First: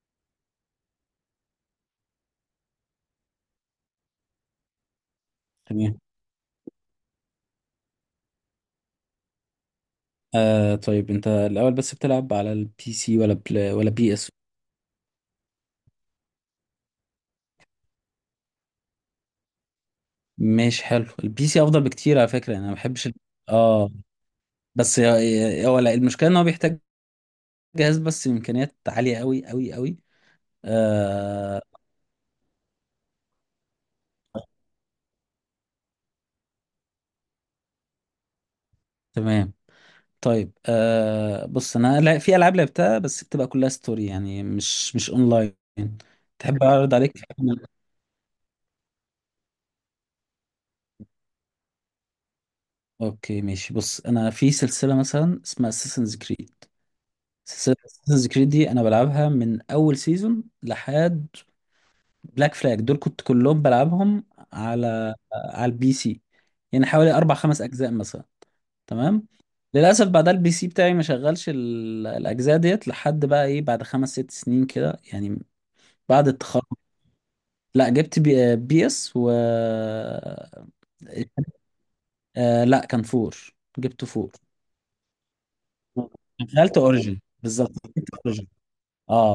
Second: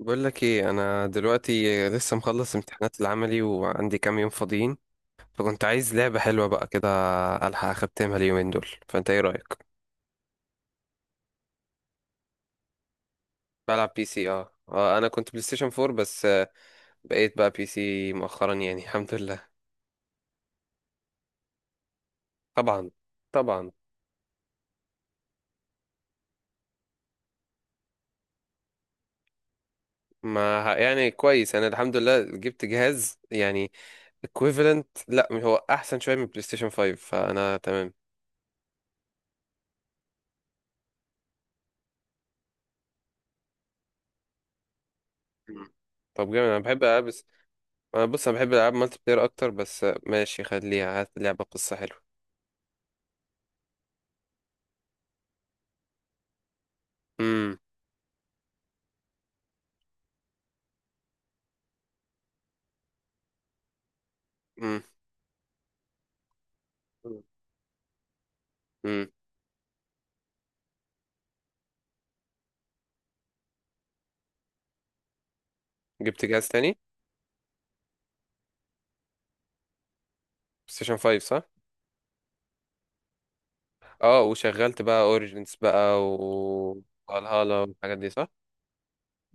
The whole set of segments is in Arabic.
بقول لك ايه، انا دلوقتي لسه مخلص امتحانات العملي وعندي كام يوم فاضيين، فكنت عايز تمام. لعبة حلوة بقى كده الحق اختمها اليومين دول. فانت ايه رأيك؟ طيب انت الاول بس بتلعب على البي سي ولا بلا ولا بلعب بي بي اس؟ سي. اه اه انا كنت بلاي ستيشن 4 بس بقيت بقى بي سي مؤخرا يعني الحمد لله. ماشي، حلو. البي سي افضل بكتير على فكره، يعني انا ما طبعا، بحبش طبعا. اه هو، لا، المشكله ان هو بيحتاج جهاز بس امكانيات عاليه قوي قوي قوي. ما ه- يعني كويس آه انا الحمد لله جبت جهاز يعني equivalent، لا هو احسن شوية من بلاي ستيشن 5 فانا تمام. تمام. طيب، بص، انا لا، في العاب لعبتها بس بتبقى كلها ستوري يعني، مش اونلاين. مم. طب جامد، انا تحب بحب اعرض العب. عليك؟ أنا بص، أنا بحب ألعاب مالتي بلاير أكتر، بس ماشي خليها، هات لعبة قصة حلوة. اوكي ماشي. بص انا في سلسله مثلا اسمها اساسنز كريد. أمم سلسلة اساسنز كريد دي انا بلعبها من اول سيزون لحد بلاك فلاج، دول كنت كلهم بلعبهم أمم على البي سي. يعني حوالي اربع خمس اجزاء مثلا. أمم. تمام. للاسف بعدها البي سي بتاعي ما شغلش الاجزاء ديت لحد بقى ايه، بعد خمس ست سنين كده يعني، جبت بعد جهاز التخرج. تاني بلاي لا جبت بي اس و ستيشن 5 صح؟ لا، كان فور، جبت أه، فور. وشغلت بقى أوريجينز بقى شغلت و اوريجن فالهالا بالظبط. والحاجات دي صح؟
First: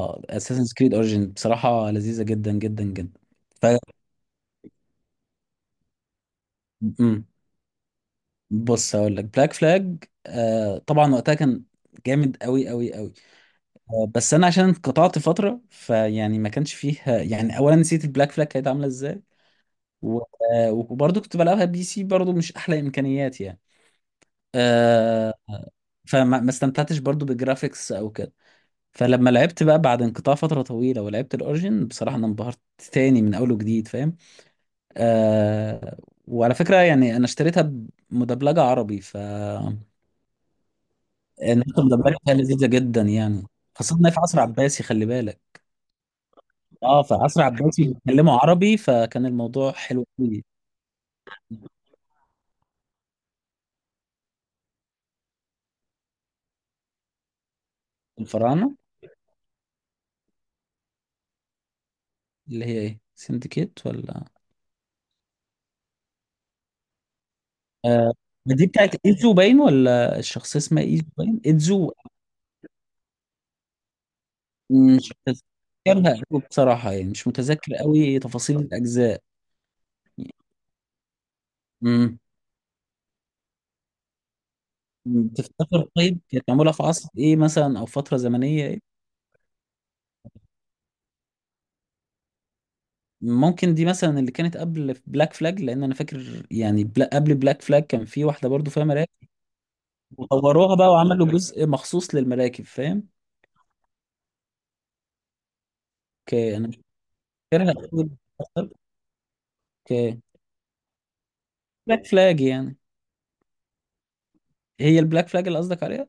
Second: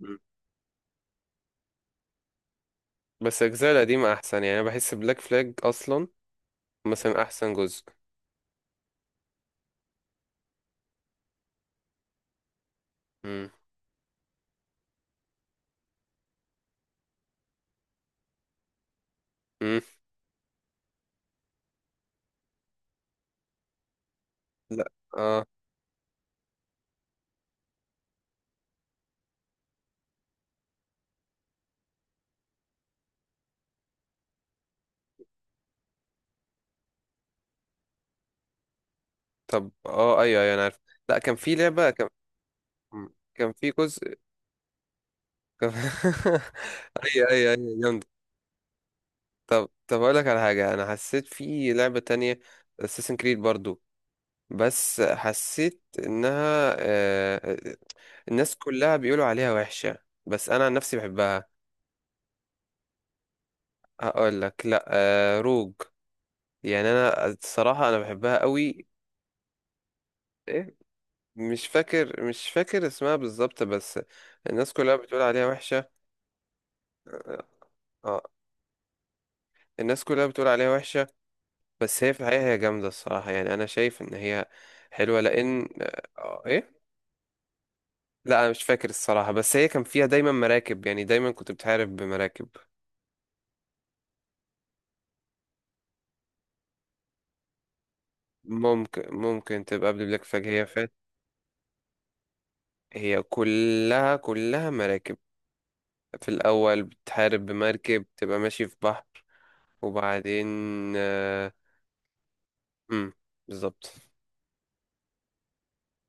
مم. اساسنز كريد اوريجين بصراحه لذيذه جدا جدا جدا. بس ف الأجزاء القديمة أحسن، يعني أنا بحس بلاك فلاج أصلا مثلا مم. أحسن جزء. بص هقول لك، بلاك فلاج طبعا وقتها كان جامد قوي قوي قوي. أمم بس انا عشان انقطعت فتره، فيعني ما كانش فيه، يعني اولا نسيت البلاك فلاج كانت عامله ازاي، أمم. و- وبرضه كنت بلعبها بي سي برضه، مش احلى امكانيات يعني. لا آه. أه، فما ما استمتعتش برضه بالجرافيكس او كده. فلما لعبت بقى بعد انقطاع فتره طويله ولعبت الاوريجين، بصراحه انا انبهرت تاني من اول وجديد، فاهم. آه. وعلى فكرة يعني أنا اشتريتها مدبلجة عربي، طب أه أيوه أيوه أنا عارف. لا كان في النسخة لعبة كان. المدبلجة فيها لذيذة جدا مم. يعني، كان في خاصة إنها جزء في عصر عباسي، خلي بالك. كان... اه، في أيوه عصر أيوه عباسي أيوه. بيتكلموا عربي، فكان طب الموضوع طب حلو اقول لك على قوي. حاجه، انا حسيت في لعبه تانية اساسن كريد برضو، بس حسيت انها الناس الفراعنة؟ كلها بيقولوا عليها وحشه بس انا عن نفسي بحبها. اللي هي إيه، سندكيت ولا؟ هقول لك، لا روج. يعني انا الصراحه انا آه بحبها دي قوي. بتاعت إيزو باين، ولا الشخصية إيه؟ اسمها إيزو باين، مش إيزو. فاكر، مش فاكر اسمها بالظبط بس الناس كلها مش بتقول عليها وحشه. متذكرها قوي بصراحة يعني، مش متذكر قوي اه تفاصيل الأجزاء. الناس كلها بتقول عليها وحشه، بس هي امم. في الحقيقه هي جامده الصراحه، يعني انا شايف ان هي حلوه لان تفتكر طيب كانت معمولة ايه. في عصر إيه مثلا، أو فترة لا انا مش زمنية إيه؟ فاكر الصراحة، بس هي كان فيها دايما مراكب، يعني دايما كنت بتحارب بمراكب. ممكن دي مثلا اللي كانت قبل بلاك فلاج، لان انا فاكر يعني بلا قبل بلاك فلاج كان في واحده برضو فيها ممكن، مراكب. ممكن تبقى قبل بلاك فlag هي وطوروها بقى فات. وعملوا جزء مخصوص للمراكب، فاهم. هي كلها كلها مراكب. في اوكي، انا مش الاول بتحارب فاكرها بمركب أوي. تبقى ماشي في بحر، اوكي. وبعدين آه، بلاك فلاج يعني. امم بالظبط. هي البلاك فلاج اللي قصدك عليها،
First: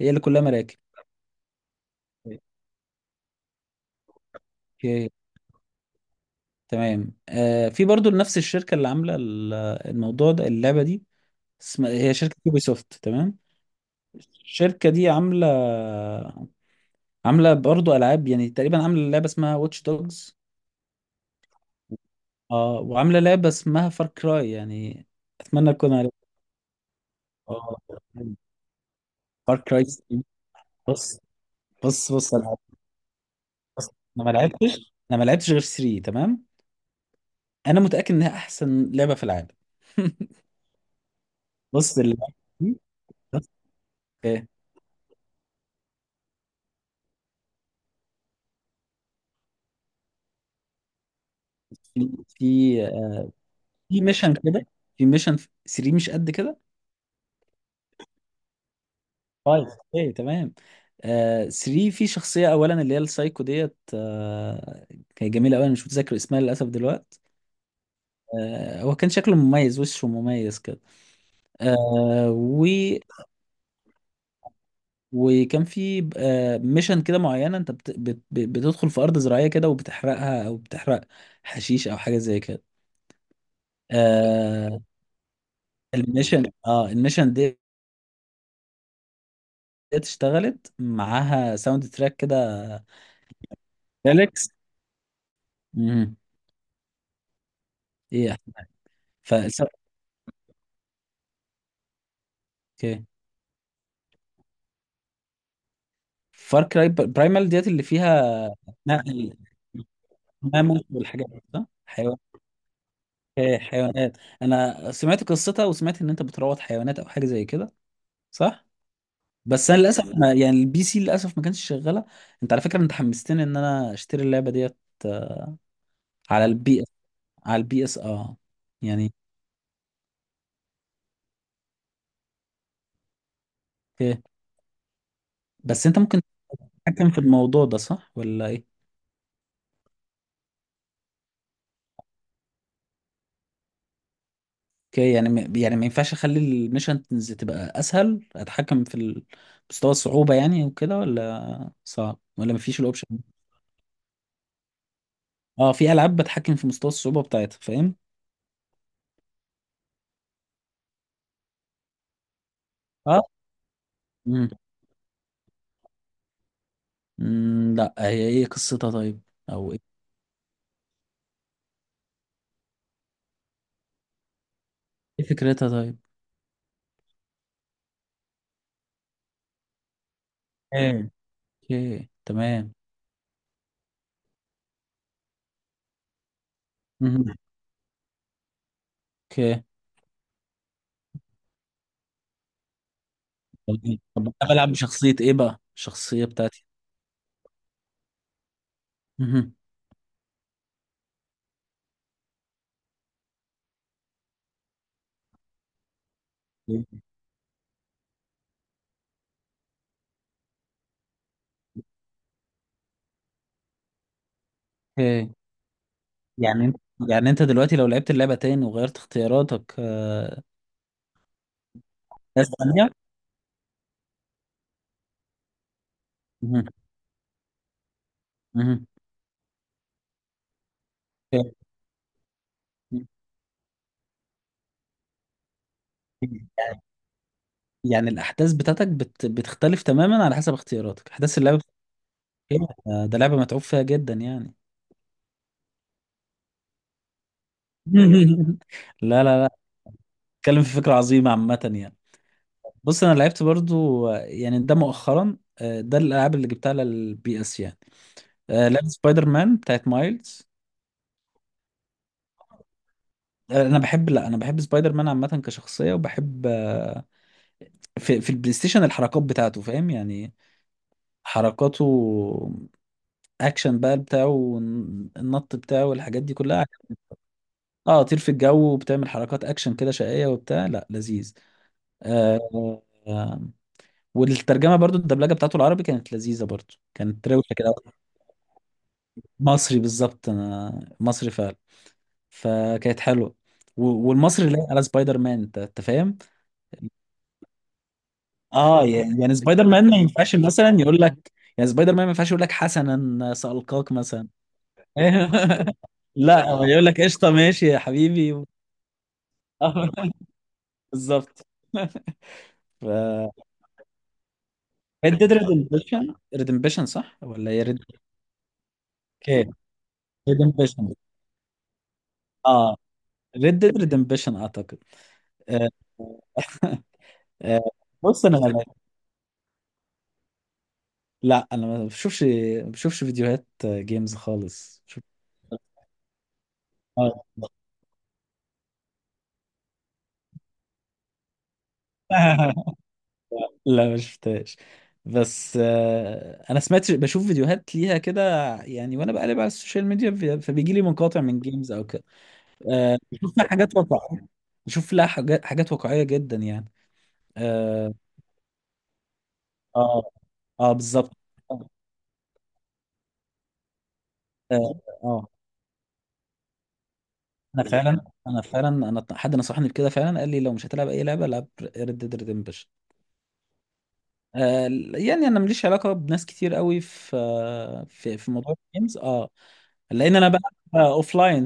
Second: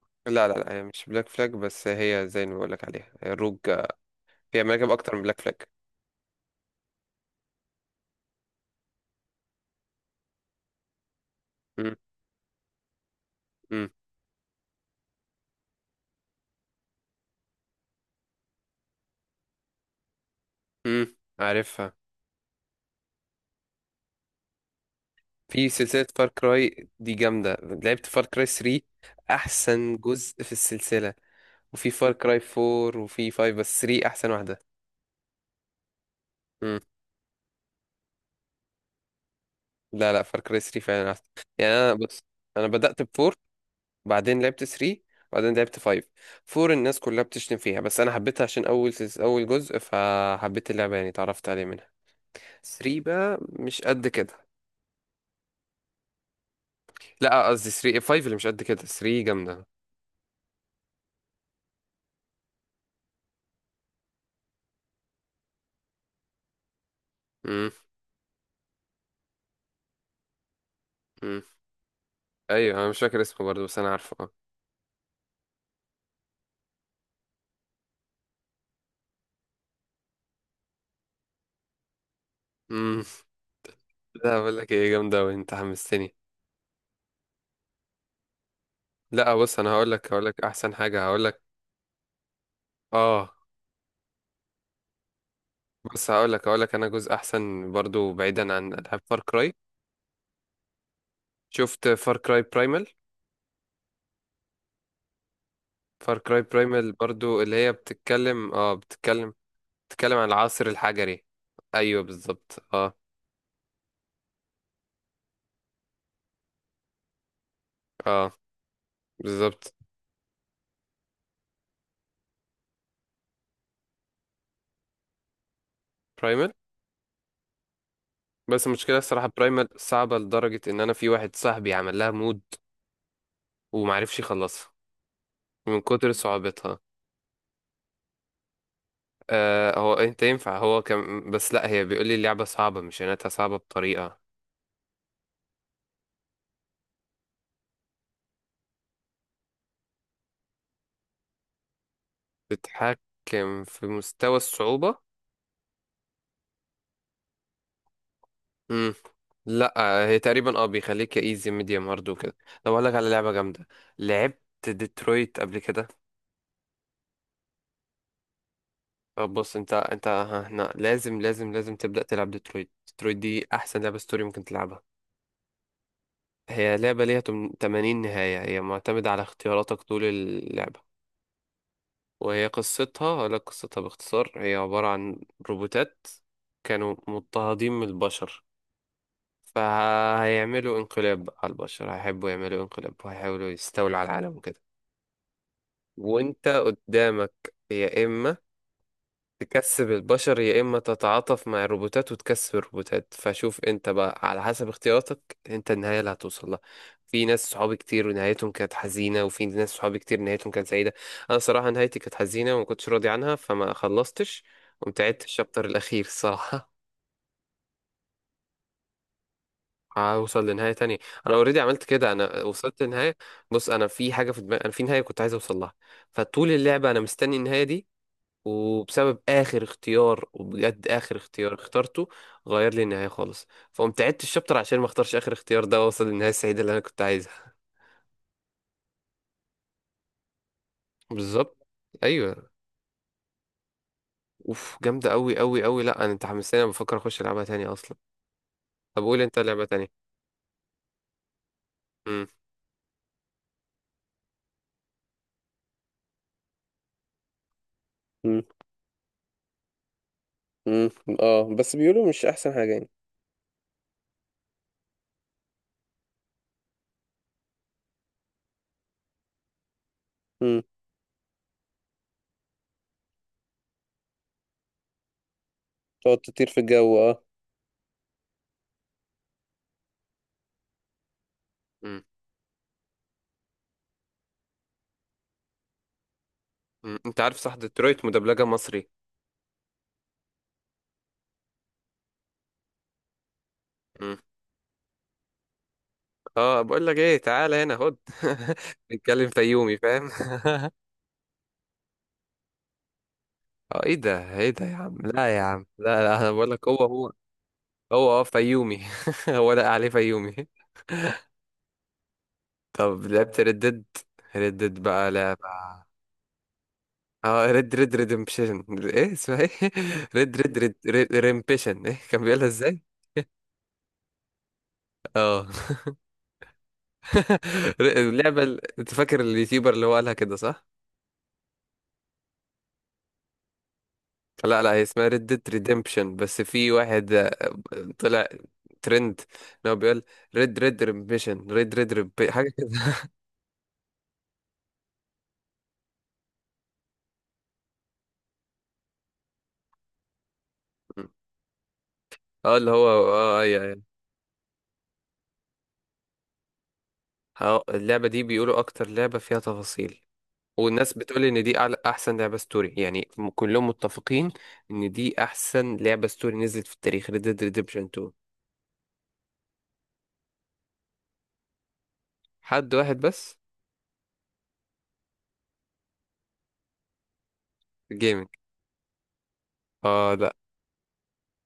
هي اللي كلها لا لا لا، مراكب. هي مش بلاك فلاج، بس هي زي ما بقولك عليها هي الروج. هي مراكب اوكي اكتر من بلاك فلاج. تمام. آه، في برضو نفس الشركه اللي عامله الموضوع ده، اللعبه دي اسمها، امم هي شركه يوبي سوفت، تمام. امم. الشركه دي عامله برضو العاب يعني. تقريبا عامله لعبه اسمها واتش دوجز. عارفها. اه، وعامله لعبه اسمها فار كراي يعني، في اتمنى اكون سلسلة عارف. فار كراي دي جامدة، اه لعبت فار كراي 3 فار كراي احسن 3. جزء في السلسلة، بص وفي بص فار بص كراي انا 4 وفي 5 بس بص 3 انا احسن ما واحده. لعبتش انا ما لعبتش غير 3، تمام. امم. انا متاكد انها احسن لعبه في العالم. لا لا، فار كراي 3 فعلا احسن. يعني انا بص بص، اللعبه انا دي، بدات ب 4 بص، بعدين ايه، لعبت 3 بعدين لعبت 5. 4 الناس كلها بتشتم فيها بس انا حبيتها عشان اول جزء فحبيت اللعبه يعني اتعرفت عليه منها. في في 3 آه، بقى مش في قد ميشن كده. كده، في ميشن. 3 مش قد كده؟ لا قصدي 3، 5 اللي مش قد كده، 3 جامده. طيب. ايه تمام. آه، 3 في شخصيه اولا اللي هي السايكو ديت، آه، كانت جميله قوي، انا مش متذكر اسمها للاسف دلوقتي. امم آه، هو كان شكله مميز، وشه مميز. امم. آه و ايوه انا مش فاكر اسمه برضه بس انا عارفه اه. وكان في ميشن كده معينه، انت بتدخل في ارض زراعيه كده وبتحرقها، او بتحرق حشيش او حاجه زي كده. امم. لا بقول لك آه. ايه، جامده وانت حمستني. الميشن، اه الميشن دي لا بص، انا هقول لك، هقول لك اشتغلت احسن حاجه هقول لك. معاها ساوند تراك كده، اه ليركس. بس امم. هقول لك، هقول لك انا جزء احسن برضو ايه بعيدا احسن حاجه؟ عن العاب فار كراي. فالس... شفت فار كراي برايمال؟ اوكي. فار كراي فار كراي برايمال برضو برايمال اللي ديت هي اللي فيها بتتكلم، نقل، بتتكلم عن العصر نمل الحجري. والحاجات دي صح؟ ايوه حيوان، بالظبط اه. إيه، حيوانات. انا سمعت قصتها، وسمعت ان انت بتروض حيوانات او حاجه زي كده، اه صح؟ بس بالظبط. انا للاسف ما، يعني البي سي للاسف ما كانش شغاله. انت على فكره انت حمستني ان انا اشتري اللعبه ديت. آه، على برايمال. البي اس. على البي اس اه. بس المشكله يعني الصراحه برايمال صعبه لدرجه ان انا في واحد صاحبي عمل لها مود ومعرفش اوكي، يخلصها من بس انت كتر ممكن صعوبتها. تتحكم في الموضوع ده صح ولا ايه؟ آه هو انت ينفع هو كان بس لا هي بيقول لي اللعبه صعبه، مش يعني انها صعبه بطريقه اوكي. يعني يعني ما ينفعش اخلي الميشنز تبقى اسهل، اتحكم في مستوى الصعوبه يعني وكده، ولا صعب، ولا ما فيش الاوبشن ده؟ بتحكم في مستوى الصعوبه. اه، في العاب بتحكم في مستوى الصعوبه بتاعتها، فاهم. امم. لا هي تقريبا اه بيخليك ايزي ميديوم هارد وكده. طب اقول لك على اه. لعبه جامده، لعبت امم. ديترويت قبل كده؟ أمم، لا هي ايه قصتها طيب؟ طب بص، انت او ايه، انت هنا لازم لازم لازم تبدا تلعب ديترويت. ديترويت دي احسن لعبه ستوري ممكن تلعبها. إيه فكرتها طيب؟ هي لعبه ليها 80 نهايه، هي معتمده على اختياراتك طول اللعبه. ايه. اوكي وهي تمام. قصتها اقول لك قصتها باختصار، هي عباره عن روبوتات كانوا مهم. مضطهدين من البشر، اوكي. فهيعملوا انقلاب على البشر، هيحبوا يعملوا انقلاب وهيحاولوا طب، يستولوا على طب العالم انا وكده. بلعب بشخصية ايه بقى، الشخصية وانت بتاعتي؟ قدامك يا اما مهم. تكسب البشر يا اما تتعاطف مع الروبوتات وتكسب الروبوتات، فشوف انت بقى على حسب اختياراتك انت النهايه اللي هتوصل لها. في ناس صحابي كتير ونهايتهم كانت حزينه وفي ناس صحابي كتير نهايتهم كانت سعيده. انا صراحه نهايتي كانت حزينه وما كنتش راضي عنها فما خلصتش. قمت عدت اوكي. الشابتر الاخير يعني الصراحه انت، يعني انت دلوقتي لو لعبت اللعبة تاني وغيرت اختياراتك، آه، هوصل لنهاية تانية. أنا أوريدي عملت كده، أنا ناس وصلت تانية. لنهاية. بص أنا في حاجة في دماغي، أنا في نهاية كنت عايز أوصل لها، فطول مهم. اللعبة أنا مستني النهاية دي. مهم. وبسبب اخر اختيار، وبجد اخر اوكي. اختيار اخترته غير لي النهايه خالص، فقمت عدت الشابتر عشان ما اختارش اخر اختيار ده واوصل للنهايه السعيده اللي انا كنت عايزها. يعني الاحداث بتاعتك بتختلف تماما على حسب اختياراتك، احداث اللعبة بالظبط بتاعتك. ايوه. إيه؟ ده لعبة متعوب فيها جدا يعني. اوف جامده قوي قوي قوي. لا انا، انت حمستني انا بفكر اخش العبها تاني اصلا. لا طب قول لا انت لا، لعبه تانية. اتكلم في فكرة عظيمة عامة يعني. امم. بص انا لعبت برضو آه، يعني ده مؤخرا، آه، ده الالعاب اللي جبتها على البي اس يعني، مم. آه، لعبة سبايدر مان بتاعت مايلز. مم. اه بس بيقولوا مش احسن حاجة يعني. آه، انا بحب، لا انا بحب سبايدر مان عامة كشخصية، وبحب آه، في البلاي ستيشن الحركات بتاعته، فاهم يعني، مم. حركاته، اكشن بقى بتاعه، النط بتاعه تقعد والحاجات دي تطير في كلها. الجو اه. اه، طير في الجو وبتعمل حركات اكشن كده شقية وبتاع، لا لذيذ. امم. آه. آه، والترجمة برضو الدبلجة بتاعته العربي كانت لذيذة برضو، أمم. انت كانت عارف صح روشة كده. ديترويت مدبلجه مصري؟ مصري بالظبط، انا مصري فعلا، فكانت حلوة. امم. والمصري لايق على سبايدر مان، أنت فاهم. اه بقول لك ايه، تعالى هنا خد اه يعني، بنتكلم يعني سبايدر فيومي مان ما فاهم. ينفعش مثلا يقول لك، يعني سبايدر مان ما ينفعش يقول لك حسنا اه سألقاك ايه مثلا. ده، ايه ده يا عم؟ لا يا عم، لا لا انا لا بقول هو لك هو يقول لك هو. قشطه ماشي يا هو اه حبيبي فيومي هو لا آه، عليه فيومي. بالظبط. طب لعبت ف ردد؟ ردد بقى ريد ديد لعبة. ريدمبشن. ريدمبشن صح اه ولا هي ريد ريد؟ ريد ريدمبشن، ايه اسمها، ايه اوكي ريدمبشن. ريمبشن، ايه كان بيقولها اه ازاي؟ ريد ديد ريدمبشن اعتقد. اه آه، آه، بص انا، اللعبة لا، انت فاكر اليوتيوبر اللي هو قالها كده صح؟ لا، انا ما بشوفش، ما بشوفش فيديوهات جيمز لا لا هي خالص، شوف. اسمها ريد ديد ريدمبشن، بس في واحد آه. طلع ترند اللي هو بيقول ريد ريد ريمبشن ريد ريد ريب حاجة كده لا ما شفتهاش، بس آه، انا سمعت، بشوف فيديوهات ليها كده يعني، وانا بقلب على السوشيال ميديا فبيجي لي مقاطع من جيمز او كده. اه اللي هو آه، بشوف اه لها اي حاجات اي. واقعيه، بشوف لها حاجات واقعيه جدا يعني. اه، اه. اللعبة دي بيقولوا اكتر لعبة فيها تفاصيل، اه, والناس بالظبط. بتقول ان دي أعلى احسن لعبة ستوري يعني كلهم متفقين اه. ان دي آه. احسن لعبة ستوري نزلت في التاريخ Red Dead انا Redemption فعلا، 2. انا فعلا، انا حد نصحني بكده فعلا، قال لي لو مش هتلعب اي لعبه العب ريد ديد ريدمبشن. حد واحد بس. آه. يعني انا ماليش علاقه بناس كتير قوي في في جيمنج. في موضوع الجيمز، اه. اه لان انا لا بقى اوف لاين،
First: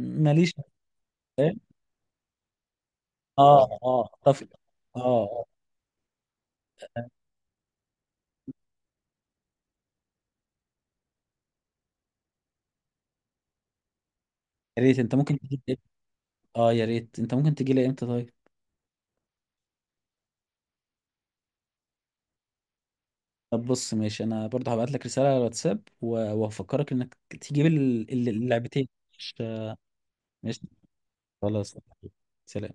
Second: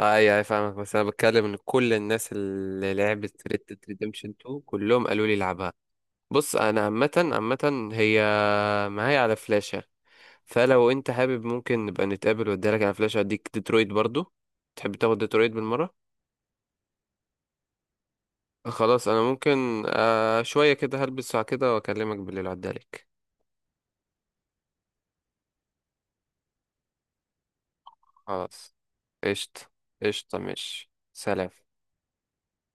اي اي فاهمك، بس انا بتكلم ان كل الناس اللي لعبت Red Dead اه. اه Redemption اتفق. 2 اه. كلهم قالوا لي آه. العبها. بص انا عامة عامة هي معايا على فلاشة، فلو انت حابب ممكن نبقى نتقابل واديلك على فلاش، اديك ديترويت برضو. يا تحب ريت انت تاخد ممكن ديترويت تجي لي، بالمرة؟ اه يا ريت انت ممكن تجي لي امتى طيب؟ خلاص انا ممكن شوية كده هلبس ساعة كده واكلمك بالليل عدالك. طب بص ماشي، انا برضه هبعت لك رساله على الواتساب، وهفكرك انك تجيب خلاص اللعبتين. مش قشطة. قشطة ماشي ماشي سلام. خلاص. سلام.